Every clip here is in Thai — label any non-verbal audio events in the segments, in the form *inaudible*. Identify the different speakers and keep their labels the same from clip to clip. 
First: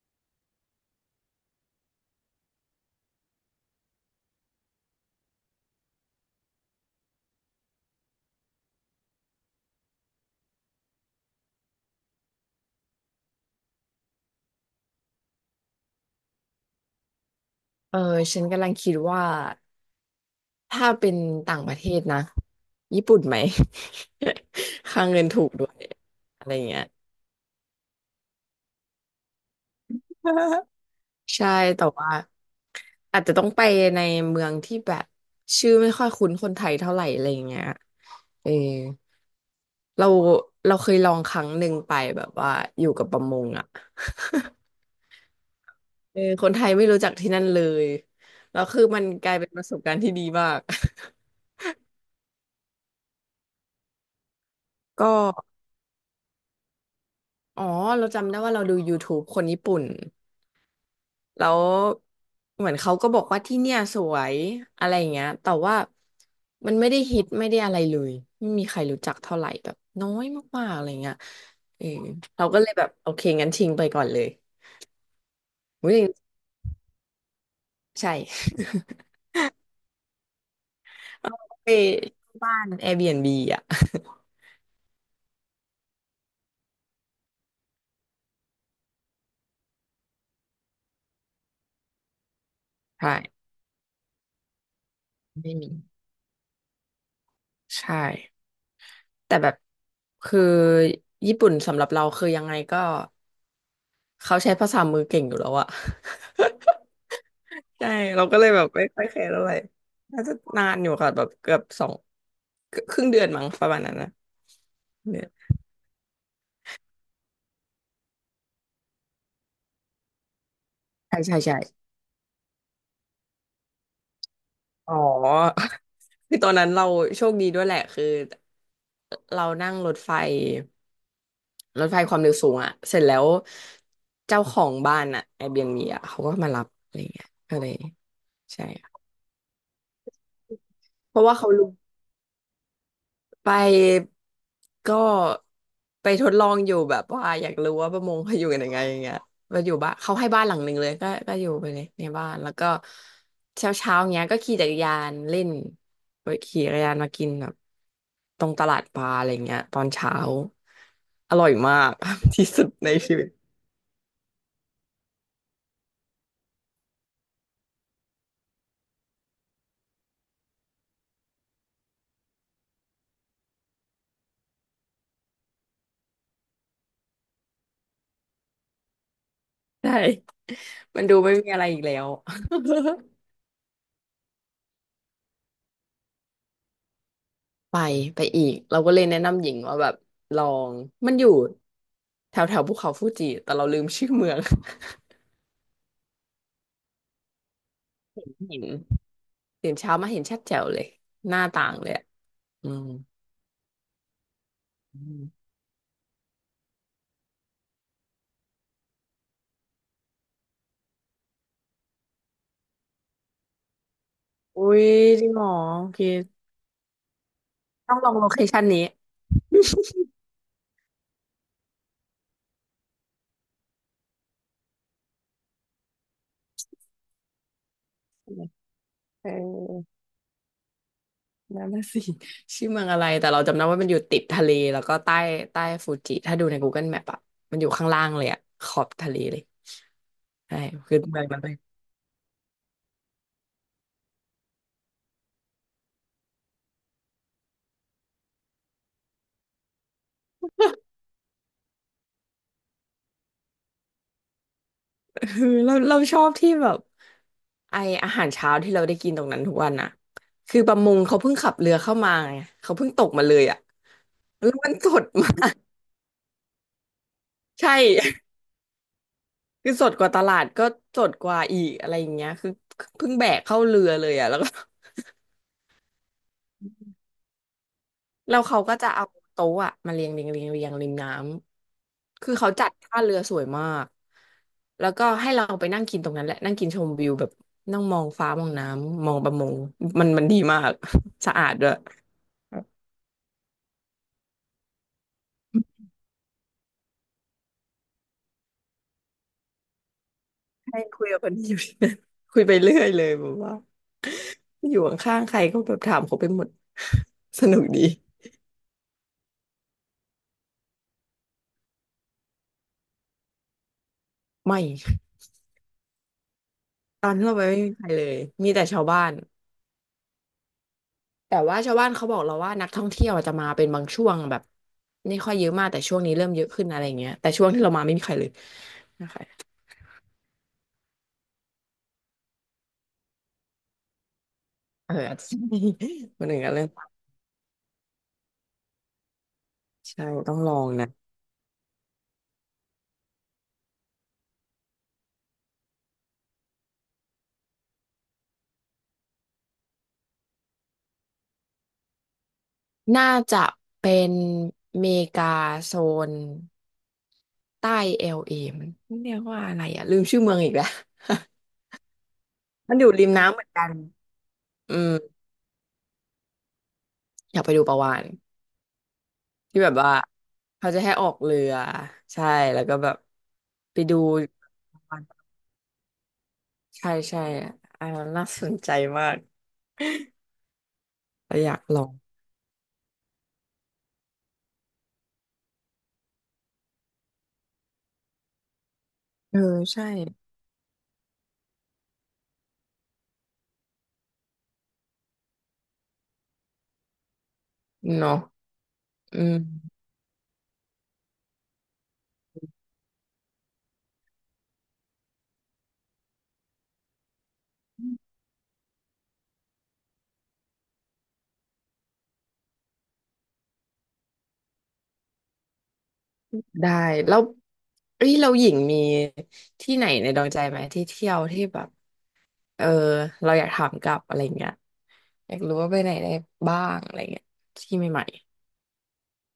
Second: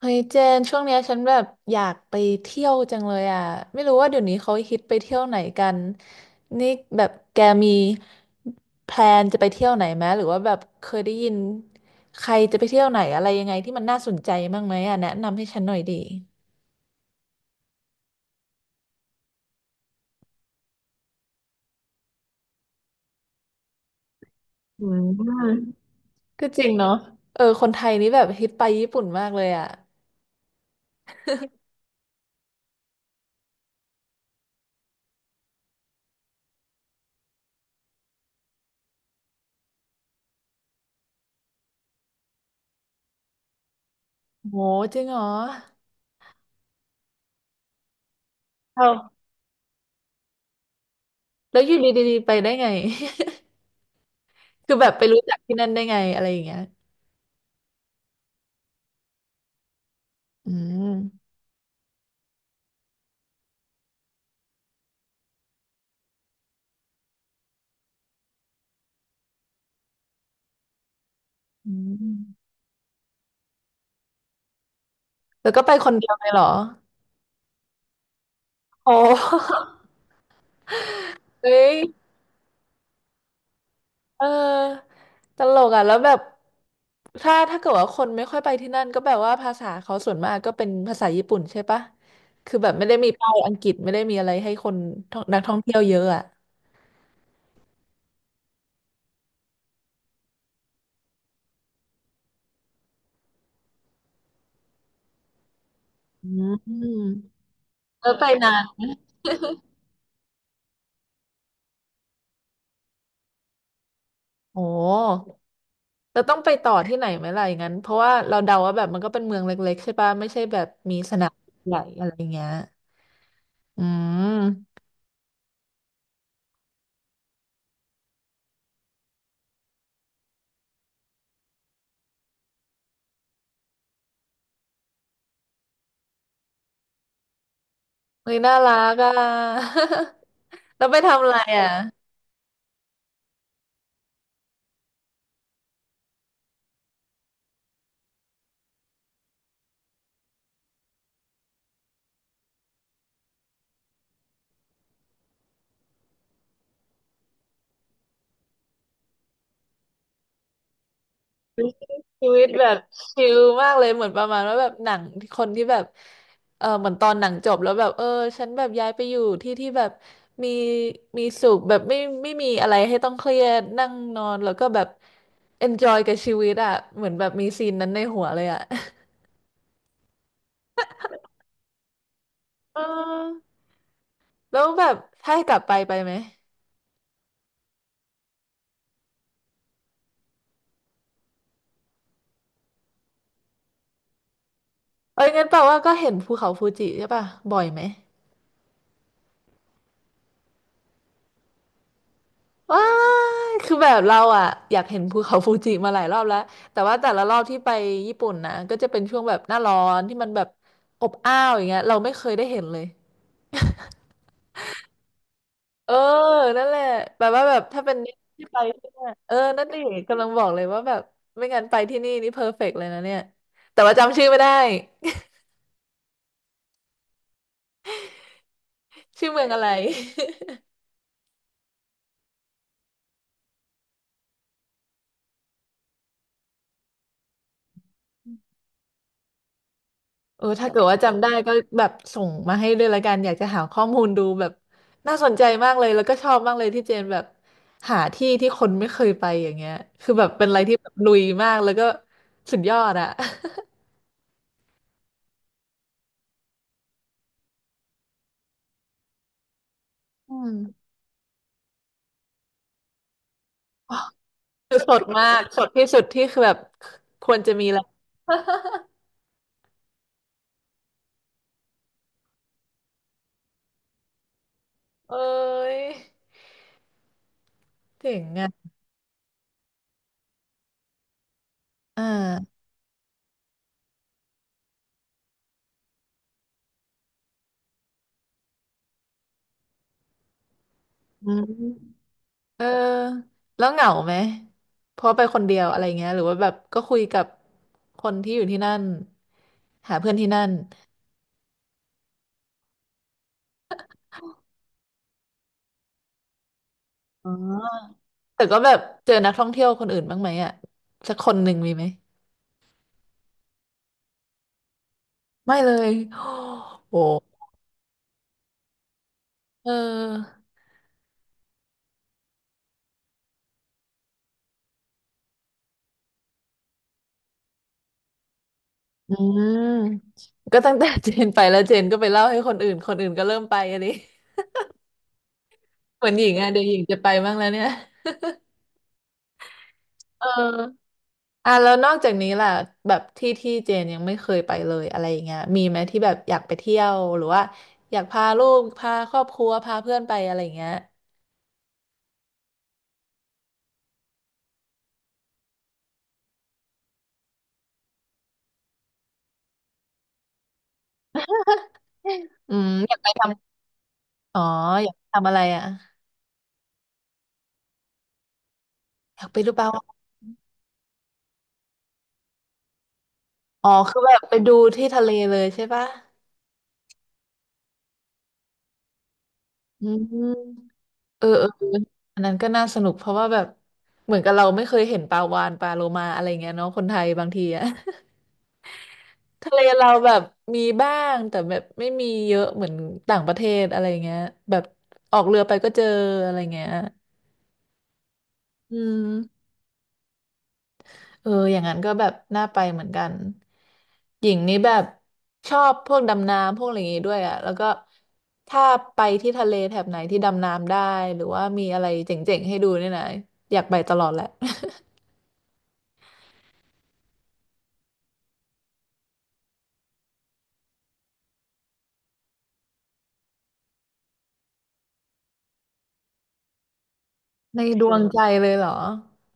Speaker 1: เฮ้ยเจนช่วงเนี้ยฉันแบบอยากไปเที่ยวจังเลยอ่ะไม่รู้ว่าเดี๋ยวนี้เขาฮิตไปเที่ยวไหนกันนี่แบบแกมีแพลนจะไปเที่ยวไหนไหมหรือว่าแบบเคยได้ยินใครจะไปเที่ยวไหนอะไรยังไงที่มันน่าสนใจบ้างไหมอ่ะแนะนำให้ฉันหน่อยดี
Speaker 2: เออฉันกำลังคิดว่าถ้าเป็นต่างประเทศนะญี่ปุ่นไหม
Speaker 1: อื
Speaker 2: *laughs* ค่าเงินถูกด้ว
Speaker 1: ม
Speaker 2: ยอะ
Speaker 1: ก็
Speaker 2: ไร
Speaker 1: จริง
Speaker 2: เงี้ย
Speaker 1: เนาะเออคนไทยนี่แบบฮิตไปญี่ปุ่นมากเลยอ่ะ
Speaker 2: ใช่แต่ว่าอาจจะต้องไปในเมืองที่แบบชื่อไม่ค่อยคุ้นคนไทยเท่าไหร่อะไรเงี้ยเออเราเราเคยลองครั้งหนึ่งไปแบบว่าอยู่กับประมงอ่ะ
Speaker 1: โห
Speaker 2: *laughs*
Speaker 1: จริงเหรอ
Speaker 2: เออคนไทยไม่รู้จักที่นั่นเลยแล้ว
Speaker 1: เ
Speaker 2: คือมัน
Speaker 1: อา
Speaker 2: กลายเป็นประสบการณ์ที่ดีมาก
Speaker 1: แล้วอยู่ดีๆไปได้ไง *laughs* คือแบบ
Speaker 2: *laughs*
Speaker 1: ไป
Speaker 2: ก็
Speaker 1: รู้จักที่นั่นได้ไงอะไรอย่างเงี้ย
Speaker 2: อ๋อเราจำได้ว่าเราดูยูทูบคนญี่ปุ่น
Speaker 1: อืม
Speaker 2: แล้วเหมือนเขาก็บอกว่าที่เนี่ยสวยอะไรอย่างเงี้ยแต่ว่ามันไม่ได้ฮิตไม่ได้อะไรเลยไม่มีใครรู้จักเท่าไหร่แบบน้อยมากๆอะไรเงี้ย
Speaker 1: อื
Speaker 2: เออเรา
Speaker 1: ม
Speaker 2: ก็เลยแบบโอเคงั้นทิ้งไปก่อนเลย
Speaker 1: หรือก็ไปค
Speaker 2: อุ๊
Speaker 1: น
Speaker 2: ย
Speaker 1: เดียวเลยเหรอ
Speaker 2: ใช่
Speaker 1: โอ้ *laughs*
Speaker 2: *laughs*
Speaker 1: เฮ้
Speaker 2: ไป
Speaker 1: ย
Speaker 2: บ้าน Airbnb อ่ะ
Speaker 1: เออ ตลกอ่ะแล้วแบบถ้าเกิดว่าคนไม่ค่อยไปที่นั่นก็แบบว่าภาษาเขาส่วนมากก็เป็นภาษาญี่ปุ่นใช่ปะ คือแบบไม่ได้
Speaker 2: *laughs*
Speaker 1: มี
Speaker 2: ใช่
Speaker 1: ป้ายอังกฤษไม่ได้มีอะไรให้คนท่องนักท่
Speaker 2: ไม่
Speaker 1: อง
Speaker 2: มี
Speaker 1: เที่ยวเยอะอ่ะ
Speaker 2: ใช่แต่แบบคือญี่ปุ่นสำหรับเราคือยังไงก็เขาใช้ภาษามือเก่งอยู่แล้วอะ *laughs*
Speaker 1: อืม
Speaker 2: ใช่
Speaker 1: แล้ว
Speaker 2: เรา
Speaker 1: ไป
Speaker 2: ก็เล
Speaker 1: นา
Speaker 2: ยแบ
Speaker 1: น
Speaker 2: บ
Speaker 1: ไหม
Speaker 2: ไม่ค่อยแคร์เท่าไหร่น่าจะนานอยู่ค่ะแบบเกือบสองครึ่งเดือนมั้งประมาณนั้นนะ
Speaker 1: โอ
Speaker 2: เนี่ย
Speaker 1: ้เราต้องไปต่อที่ไหนไหมล่ะอย่างนั้นเพราะว่าเราเดาว่าแบบมันก็เป็นเมืองเล็กๆใช่ปะไม่ใช่แบบมีส
Speaker 2: ใช่
Speaker 1: นาม
Speaker 2: ใช่ใช่
Speaker 1: ใหญ่อะไรเงี้ยอืม
Speaker 2: อ๋อ *laughs* คือตอนนั้นเราโชคดีด้วยแหละคือเรานั่งรถไฟความเร็วสูงอ่ะเสร็จแล้วเจ้าของบ้านอ่ะ Airbnb อ่ะเขาก็มารับอะไรเงี้ยก็เลย
Speaker 1: เฮ้ยน่า
Speaker 2: ใช่
Speaker 1: รักอ่ะ *laughs* แล้วไป
Speaker 2: เพ
Speaker 1: ทำ
Speaker 2: ราะ
Speaker 1: อะ
Speaker 2: ว่า
Speaker 1: ไร
Speaker 2: เขา
Speaker 1: อ่ะ
Speaker 2: รู้ ไปก็ไปทดลองอยู่แบบว่าอยากรู้ว่าประมงเขาอยู่กันยังไงอย่างเงี้ยมาอยู่บ้านเขาให้บ้านหลังหนึ่งเลยก็อยู่ไปเลยในบ้านแล้วก็เช้าเช้าเงี้ยก็ขี่จักรยานเล่นไปขี่จักรยานมากินแบบตรงตลาดปลาอะไรเงี้ยตอนเช้าอร่อยมาก
Speaker 1: ชี
Speaker 2: *laughs*
Speaker 1: วิต
Speaker 2: ที่สุ
Speaker 1: แบ
Speaker 2: ด
Speaker 1: บ
Speaker 2: ในชี
Speaker 1: ชิ
Speaker 2: วิต
Speaker 1: ลมากเลยเหมือนประมาณว่าแบบหนังคนที่แบบเออเหมือนตอนหนังจบแล้วแบบเออฉันแบบย้ายไปอยู่ที่ที่แบบมีมีสุขแบบไม่มีอะไรให้ต้องเครียดนั่งนอนแล้วก็แบบ enjoy กับชีวิตอ่ะเหมือนแบบมีซีนนั้นในหัวเลยอ่ะ
Speaker 2: ใช่มันดูไม่มีอะไรอีกแล้ว
Speaker 1: เอ
Speaker 2: *laughs*
Speaker 1: อ *laughs* แล้วแบบถ้าให้กลับไปไปไหม
Speaker 2: ไปไปอีกเราก็เลยแนะนำหญิงว่าแบบลองมันอยู่แถวแถวภูเขาฟูจิแต่เราลืมชื่อเมือง
Speaker 1: เอ้ยงั้นแปลว่าก็เห็นภูเขาฟูจิใช่ป่ะบ่อยไหม
Speaker 2: *laughs* เห็นตื่นเช้ามาเห็นชัดแจ๋วเลยหน้าต่างเลยอะอื
Speaker 1: ว้า
Speaker 2: ม
Speaker 1: ยคือแบบเราอ่ะอยากเห็
Speaker 2: อื
Speaker 1: นภูเขา
Speaker 2: ม
Speaker 1: ฟูจิมาหลายรอบแล้วแต่ว่าแต่ละรอบที่ไปญี่ปุ่นนะก็จะเป็นช่วงแบบหน้าร้อนที่มันแบบอบอ้าวอย่างเงี้ยเราไม่เคยได้เห็นเลย
Speaker 2: อุ้ยจริงเหรอโอ
Speaker 1: เออ
Speaker 2: เค
Speaker 1: นั่นแหละแบบว่าแบบถ้าเป็
Speaker 2: ต้อ
Speaker 1: น
Speaker 2: งลองโลเค
Speaker 1: ที่ไป
Speaker 2: ชั่นนี้
Speaker 1: ที่เนี่ยเออนั่นดิกำลังบอกเลยว่าแบบไม่งั้นไปที่นี่นี่เพอร์เฟกต์เลยนะเนี่ยแต่ว่าจำชื่อไม่ได้ *laughs* ชื่
Speaker 2: เอ
Speaker 1: อเมืองอะไร
Speaker 2: อนั่นน่ะสิ *laughs* ชื่อเมืองอะไรแต่เราจำได้ว่ามันอยู่ติดทะเลแล้วก็ใต้ใต้ฟูจิถ้าดูใน Google Map อะมันอยู่ข้างล่างเลยอะขอบทะเลเลย
Speaker 1: เออ
Speaker 2: ใช่
Speaker 1: ถ้าเกิด
Speaker 2: คื
Speaker 1: ว่า
Speaker 2: อเมื
Speaker 1: จำ
Speaker 2: อง
Speaker 1: ได้
Speaker 2: นัน
Speaker 1: ก็แบบส่งมาให้ด้วยละกันอยากจะหาข้อมูลดูแบบน่าสนใจมากเลยแล้วก็ชอบมากเลยที่เจนแบบหาที่ที่คนไม่เคยไปอย่างเงี้ยคือแบบเป็นอะไรที่แบบลุยมากแล้วก็สุดยอดอะ
Speaker 2: *laughs* เออเราชอบที่แบบไออาหารเช้าที่เราได้กินตรงนั้นทุกวันน่ะ
Speaker 1: *laughs* อืม
Speaker 2: คือประมงเขาเพิ่งขับเรือเข้ามาไงเขาเพิ่งตกมาเลยอ่ะ
Speaker 1: อ๋อ
Speaker 2: แล้วมัน
Speaker 1: คือ
Speaker 2: ส
Speaker 1: สด
Speaker 2: ด
Speaker 1: มา
Speaker 2: มา
Speaker 1: ก
Speaker 2: ก
Speaker 1: สดที่สุดที่คือแบบควรจะ
Speaker 2: *laughs*
Speaker 1: มี
Speaker 2: ใช่
Speaker 1: แล้ว *laughs*
Speaker 2: *laughs* คือสดกว่าตลาดก็สดกว่าอีกอะไรอย่างเงี้ยคือเพิ่งแบกเข้าเรือเลยอ่ะแล้วก็
Speaker 1: เอ้ยเจ๋ง
Speaker 2: แล้ว
Speaker 1: อะ
Speaker 2: เขาก็จะเอาโต๊ะอ่ะมาเรียงริมน้
Speaker 1: อ่
Speaker 2: ำคือเขา
Speaker 1: า
Speaker 2: จัดท่าเรือสวยมากแล้วก็ให้เราไปนั่งกินตรงนั้นแหละนั่งกินชมวิวแบบนั่งมองฟ้ามองน้ำมองประมงมันดีมาก
Speaker 1: อื
Speaker 2: *laughs* สะ
Speaker 1: ม
Speaker 2: อาดด้วย
Speaker 1: เออแล้วเหงาไหมเพราะไปคนเดียวอะไรเงี้ยหรือว่าแบบก็คุยกับคนที่อยู่ที่นั่นหาเพื่อนที่นั่น
Speaker 2: ให้คุยกับคนที่อยู่ *laughs* คุยไปเรื่อยเลยแบบว่าอยู่ข้างๆใครก็แบบถามเขาไปหมด
Speaker 1: อ๋อ
Speaker 2: *laughs* สนุกดี
Speaker 1: แต่ก็แบบเจอนักท่องเที่ยวคนอื่นบ้างไหมอ่ะสักคนหนึ่งมีไหม
Speaker 2: ไม่
Speaker 1: ไม่เลยโอ้
Speaker 2: ตอนที่เรา
Speaker 1: โห
Speaker 2: ไปไม่มีใครเลยมีแต่ชาวบ้าน
Speaker 1: เออ
Speaker 2: แต่ว่าชาวบ้านเขาบอกเราว่านักท่องเที่ยวจะมาเป็นบางช่วงแบบไม่ค่อยเยอะมากแต่ช่วงนี้เริ่มเยอะขึ้นอะไรอย่างเงี้ยแต่ช่วงที่เรามาไม่มีใครเลยนะ
Speaker 1: อืม
Speaker 2: คะ
Speaker 1: ก็ตั้งแต่เจนไปแล้วเจนก็ไปเล่าให้คนอื่นคนอื่นก็เริ่มไปอันนี้ *laughs*
Speaker 2: เอออาจจะ
Speaker 1: เหมือน
Speaker 2: *laughs*
Speaker 1: ห
Speaker 2: มั
Speaker 1: ญิ
Speaker 2: นห *laughs*
Speaker 1: ง
Speaker 2: นึ่ง
Speaker 1: อ่ะ
Speaker 2: กัน
Speaker 1: เดี๋ย
Speaker 2: เรื่อ
Speaker 1: ว
Speaker 2: ง
Speaker 1: หญิงจะไปบ้างแล้วเนี่ย
Speaker 2: ใช่
Speaker 1: เอ
Speaker 2: ต้องลอง
Speaker 1: อ
Speaker 2: นะ
Speaker 1: อ่ะแล้วนอกจากนี้ล่ะแบบที่ที่เจนยังไม่เคยไปเลยอะไรอย่างเงี้ยมีไหมที่แบบอยากไปเที่ยวหรือว่าอยากพาลูกพาครอบครัวพาเพื่อนไปอะไรอย่างเงี้ย
Speaker 2: น่าจะเป็นเมกาโซนใต้เอลเอมันเรียกว่าอะไรอ่ะลืมชื่อเมืองอีกแล้ว
Speaker 1: *laughs* อืม
Speaker 2: มันอยู่
Speaker 1: อยาก
Speaker 2: ริ
Speaker 1: ไป
Speaker 2: มน้ำเหมื
Speaker 1: ท
Speaker 2: อนกัน
Speaker 1: ำอ๋อ
Speaker 2: อื
Speaker 1: อ
Speaker 2: ม
Speaker 1: ยากทำอะไรอ่ะ
Speaker 2: อยากไปดูปลาวาฬ
Speaker 1: อยากไปดู
Speaker 2: ที่
Speaker 1: ปลา
Speaker 2: แบบ
Speaker 1: วา
Speaker 2: ว่า
Speaker 1: ฬ
Speaker 2: เขาจะให้ออกเรือใช่แล้วก็แบบ
Speaker 1: อ๋อ
Speaker 2: ไปดู
Speaker 1: คือแบบไปดู
Speaker 2: ปลา
Speaker 1: ที่
Speaker 2: วา
Speaker 1: ทะเล
Speaker 2: ฬ
Speaker 1: เลยใช่ปะ
Speaker 2: ใช่อ่าน่าสนใจมาก
Speaker 1: อืม
Speaker 2: *laughs*
Speaker 1: เออ
Speaker 2: เรา
Speaker 1: เออ
Speaker 2: อยากลอง
Speaker 1: อันนั้นก็น่าสนุกเพราะว่าแบบเหมือนกับเราไม่เคยเห็นปลาวาฬปลาโลมาอะไรเงี้ยเนาะคนไทยบางทีอ่ะ
Speaker 2: เออ
Speaker 1: ทะเล
Speaker 2: ใช่
Speaker 1: เราแบบมีบ้างแต่แบบไม่มีเยอะเหมือนต่างประเทศอะไรเงี้ยแบบออกเรือไปก็เจออะไรเงี้ย
Speaker 2: เนาะ
Speaker 1: อื
Speaker 2: อื
Speaker 1: ม
Speaker 2: ม
Speaker 1: เอออย่างนั้นก็แบบน่าไปเหมือนกันหญิงนี่แบบชอบพวกดำน้ำพวกอะไรอย่างงี้ด้วยอ่ะแล้วก็ถ้าไปที่ทะเลแถบไหนที่ดำน้ำได้หรือว่ามีอะไรเจ๋งๆให้ดูเนี่ยนะอยากไปตลอดแหละ
Speaker 2: ได้แล้วเอ้ยเราหญิงมีที่ไหนในดวงใจไหมที่เที่ยวที่แบบเออเราอยากถามกลับอะไรเงี้ยอยากรู้ว่าไปไหนได้บ้างอะไรเงี้ย
Speaker 1: *laughs* ใน
Speaker 2: ที่
Speaker 1: ดว
Speaker 2: ให
Speaker 1: ง
Speaker 2: ม่
Speaker 1: ใจเลยเหรอ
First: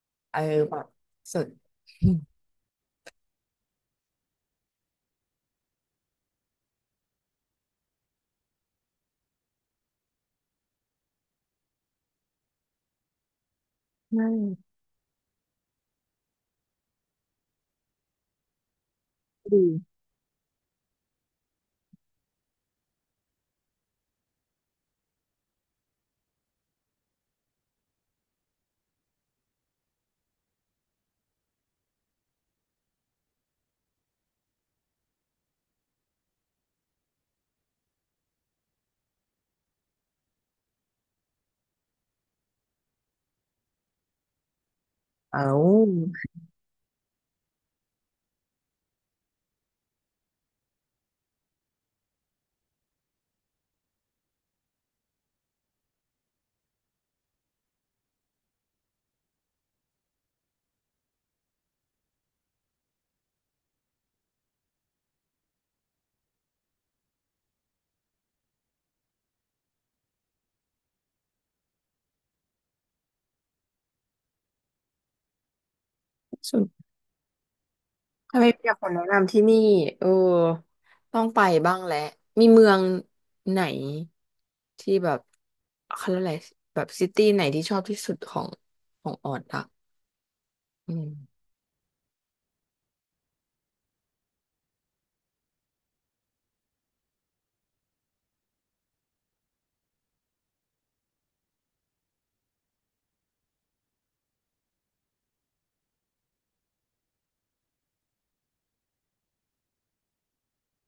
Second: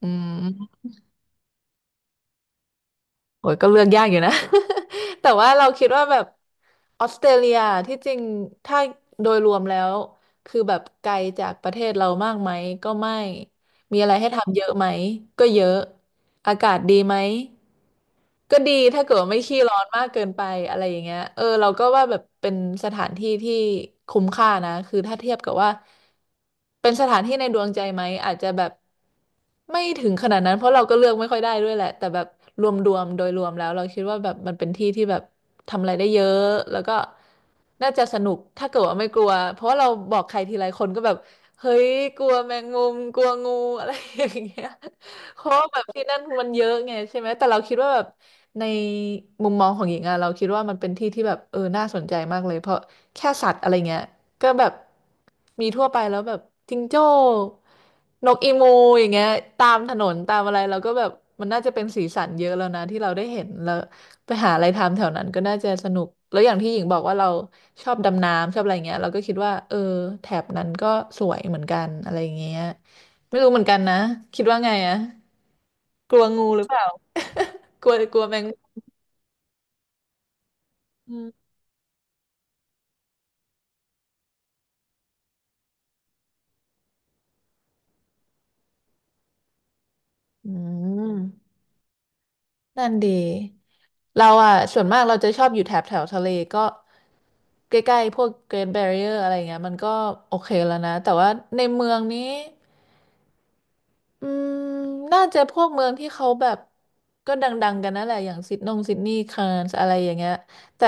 Speaker 1: อื
Speaker 2: ๆ
Speaker 1: ม
Speaker 2: เออแบบสุดอืม
Speaker 1: โอ้ยก็เลือกยากอยู่นะ *laughs* แต่ว่าเราคิดว่าแบบออสเตรเลียที่จริงถ้าโดยรวมแล้วคือแบบไกลจากประเทศเรามากไหมก็ไม่มีอะไร
Speaker 2: ใช
Speaker 1: ให้ทำเย
Speaker 2: ่
Speaker 1: อะไหมก็เยอะอากาศดีไหม ก็ดีถ้าเกิดว่าไม่
Speaker 2: *laughs*
Speaker 1: ขี้ร้อน
Speaker 2: ดี
Speaker 1: มากเกินไปอะไรอย่างเงี้ยเราก็ว่าแบบเป็นสถานที่ที่คุ้มค่านะคือถ้าเทียบกับว่าเป็นสถานที่ในดวงใจไหมอาจจะแบบไม่ถึงขนาดนั้นเพราะเราก็เลือกไม่ค่อยได้ด้วยแหละแต่แบบรวมๆโดยรวมแล้วเราคิดว่าแบบมันเป็นที่ที่แบบทำอะไรได้เยอะแล้วก็น่าจะสนุกถ้าเกิดว่าไม่กลัวเพราะว่าเราบอกใครทีไรคนก็แบบเฮ้ยกลัวแมงมุมกลัวงูอะไรอย่างเงี้ย เพราะ
Speaker 2: เอา
Speaker 1: ว่าแบบที่นั่นมันเยอะไงใช่ไหมแต่เราคิดว่าแบบในมุมมองของหญิงอะเราคิดว่ามันเป็นที่ที่แบบน่าสนใจมากเลยเพราะแค่สัตว์อะไรเงี้ยก็แบบมีทั่วไปแล้วแบบจิงโจ้นกอีมูอย่างเงี้ยตามถนนตามอะไรเราก็แบบมันน่าจะเป็นสีสันเยอะแล้วนะที่เราได้เห็นแล้วไปหาอะไรทำแถวนั้นก็น่าจะสนุกแล้วอย่างที่หญิงบอกว่าเราชอบดำน้ำชอบอะไรเงี้ยเราก็คิดว่าแถบนั้นก็สวยเหมือนกันอะไรเงี้ยไม่รู้เหมือนกันนะคิดว่าไงอะ กลัวงูห
Speaker 2: สุ
Speaker 1: รือเปล่า
Speaker 2: ด
Speaker 1: กลัวกลัวแม
Speaker 2: ถ้า
Speaker 1: ง
Speaker 2: ไม่มีแต่คนแนะนำที่นี่ เออ
Speaker 1: มุม
Speaker 2: ต้องไปบ้างแหละมีเมืองไหนที่แบบเขาเรียกอะไรแบบซิตี้ไหนที่ชอบที่สุดของของออดอะ
Speaker 1: อื
Speaker 2: อื
Speaker 1: ม
Speaker 2: ม
Speaker 1: นั่นดีเราอ่ะส่วนมากเราจะชอบอยู่แถบแถวทะเลก็ใกล้ๆพวก Great Barrier อะไรเงี้ยมันก็โอเคแล้วนะแต่ว่าในเมืองนี้อืมน่าจะพวกเมืองที่เขาแบบก็ดังๆกันนั่นแหละอย่างซิดนีย์คานส์อะไรอย่างเงี้ยแต่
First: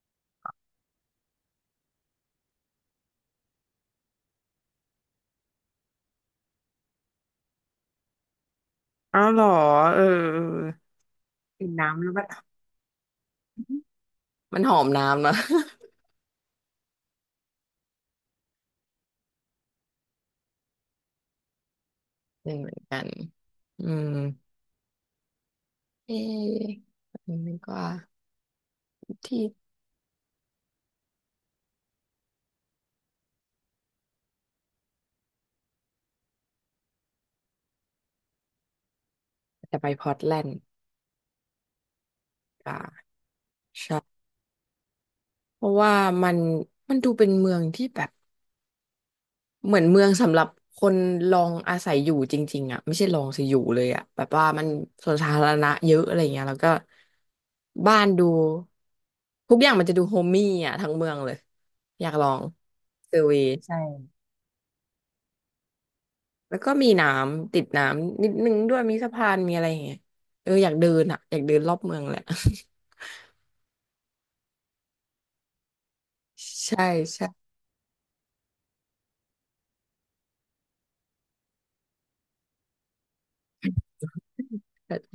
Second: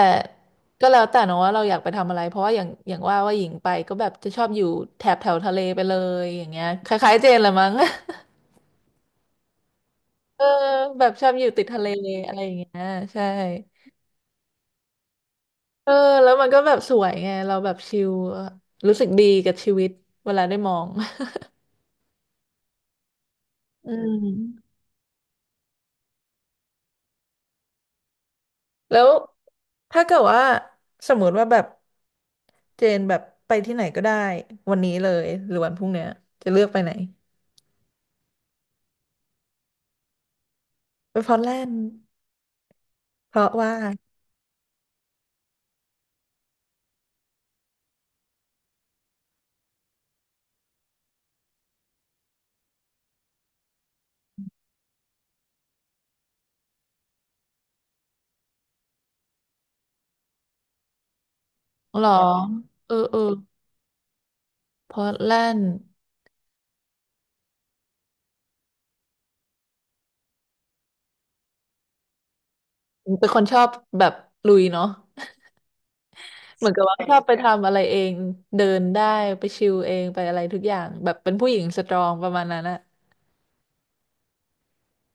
Speaker 1: ก็แล้วแต่เนอะว่าเราอยากไปทำอะไรเพราะว่าอย่างว่าหญิงไปก็แบบจะชอบอยู่แถบแถวทะเลไปเลยอย่างเงี้ยคล้ายๆเจนเลยมั้ง
Speaker 2: อ้าวเหรอเออ
Speaker 1: เออ
Speaker 2: เออ
Speaker 1: แบบชอบอยู่ติด
Speaker 2: กิน
Speaker 1: ทะเล
Speaker 2: น้ำแล้วมัน
Speaker 1: อะไรอย่างเงี้ยใช่
Speaker 2: มันหอมน้ำนะ
Speaker 1: เออแล้วมันก็แบบสวยไงเราแบบชิลรู้สึกดีกับชีวิตเวลาได้มอง
Speaker 2: *laughs* หนึ่งเหมือนกัน
Speaker 1: *laughs*
Speaker 2: อื
Speaker 1: อื
Speaker 2: ม
Speaker 1: ม
Speaker 2: เอ๊ะอันนี้ก็
Speaker 1: แล้ว
Speaker 2: ที่
Speaker 1: ถ้าเกิดว่าสมมติว่าแบบเจนแบบไปที่ไหนก็ได้วันนี้เลยหรือวันพรุ่งเนี้ยจะเลือกไปไหน
Speaker 2: จะไปพอร์ตแลนด์
Speaker 1: ไปพอร์ตแลนด์
Speaker 2: อ่า
Speaker 1: เพราะว่า
Speaker 2: ใช่เพราะว่ามันมันดูเป็นเมืองที่แบบ เหมือนเมืองสำหรับคนลองอาศัยอยู่จริงๆอ่ะไม่ใช่ลองสิอยู่เลยอ่ะแบบว่ามันสวนสาธารณะเยอะอะไรเงี้ยแล้วก็บ้านดูทุกอย่างมันจะดูโฮมมี่อ่ะทั้งเมืองเลย
Speaker 1: ห
Speaker 2: อ
Speaker 1: รอ
Speaker 2: ยากลอง
Speaker 1: เออ
Speaker 2: เซ
Speaker 1: เอ
Speaker 2: อ
Speaker 1: อ
Speaker 2: ร์เวย์ใช่
Speaker 1: พอร์ตแลนด์
Speaker 2: แล้วก็มีน้ำติดน้ำนิดนึงด้วยมีสะพานมีอะไรอย่างเงี้ยเอออยากเดินอ่ะอยากเดินรอบเมืองแหละ
Speaker 1: เป็นคนชอบแบบลุยเนาะ
Speaker 2: *laughs*
Speaker 1: เหมือนกั
Speaker 2: ใช่
Speaker 1: บว่าชอบ
Speaker 2: ใช่
Speaker 1: ไปทำอะไรเองเดินได้ไปชิลเองไปอะไรทุกอย่างแบบเป็นผู้หญิงสตรองประมาณนั้นอะ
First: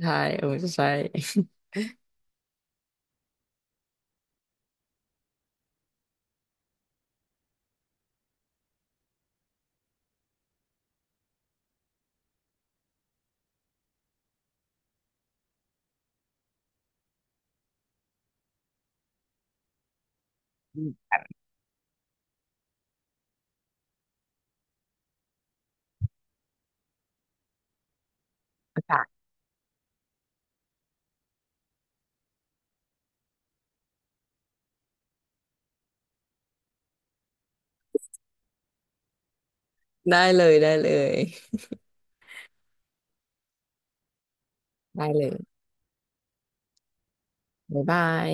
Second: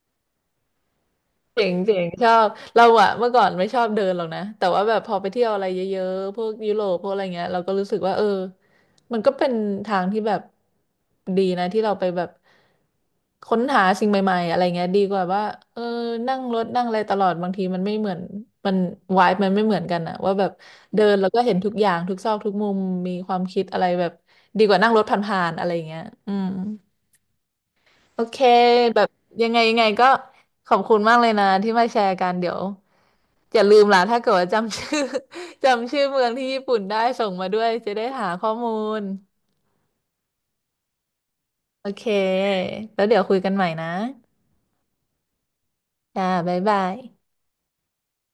Speaker 2: ใช่เออใช่
Speaker 1: เจ๋งชอบเราอะเมื่อก่อนไม่ชอบเดินหรอกนะแต่ว่าแบบพอไปเที่ยวอะไรเยอะๆพวกยุโรปพวกอะไรเงี้ยเราก็รู้สึกว่ามันก็เป็นทางที่แบบดีนะที่เราไปแบบค้นหาสิ่งใหม่ๆอะไรเงี้ยดีกว่าว่าเออนั่งรถนั่งอะไรตลอดบางทีมันไม่เหมือนมันวายมันไม่เหมือนกันอะว่าแบบ
Speaker 2: *laughs* อม
Speaker 1: เดินแล้วก็เห็นทุกอย่างทุกซอกทุกมุมมีความคิดอะไรแบบดีกว่านั่งรถผ่านๆอะไรเงี้ยอืม โอเคแบ
Speaker 2: กาศ
Speaker 1: บยังไงก็ขอบคุณมากเลยนะที่มาแชร์กันเดี๋ยวอย่าลืมล่ะถ้าเกิดว่าจำชื่อ *laughs* จำชื่อเมืองที่ญี่ปุ่นได้ส่งมาด้วยจะได้หาข้อมูล
Speaker 2: *laughs* ได้เลยได้เลย
Speaker 1: โอเคแล้วเดี๋ยวคุยกันใหม่นะ
Speaker 2: ได้เลย
Speaker 1: จ้าบ๊ายบาย
Speaker 2: บ๊ายบาย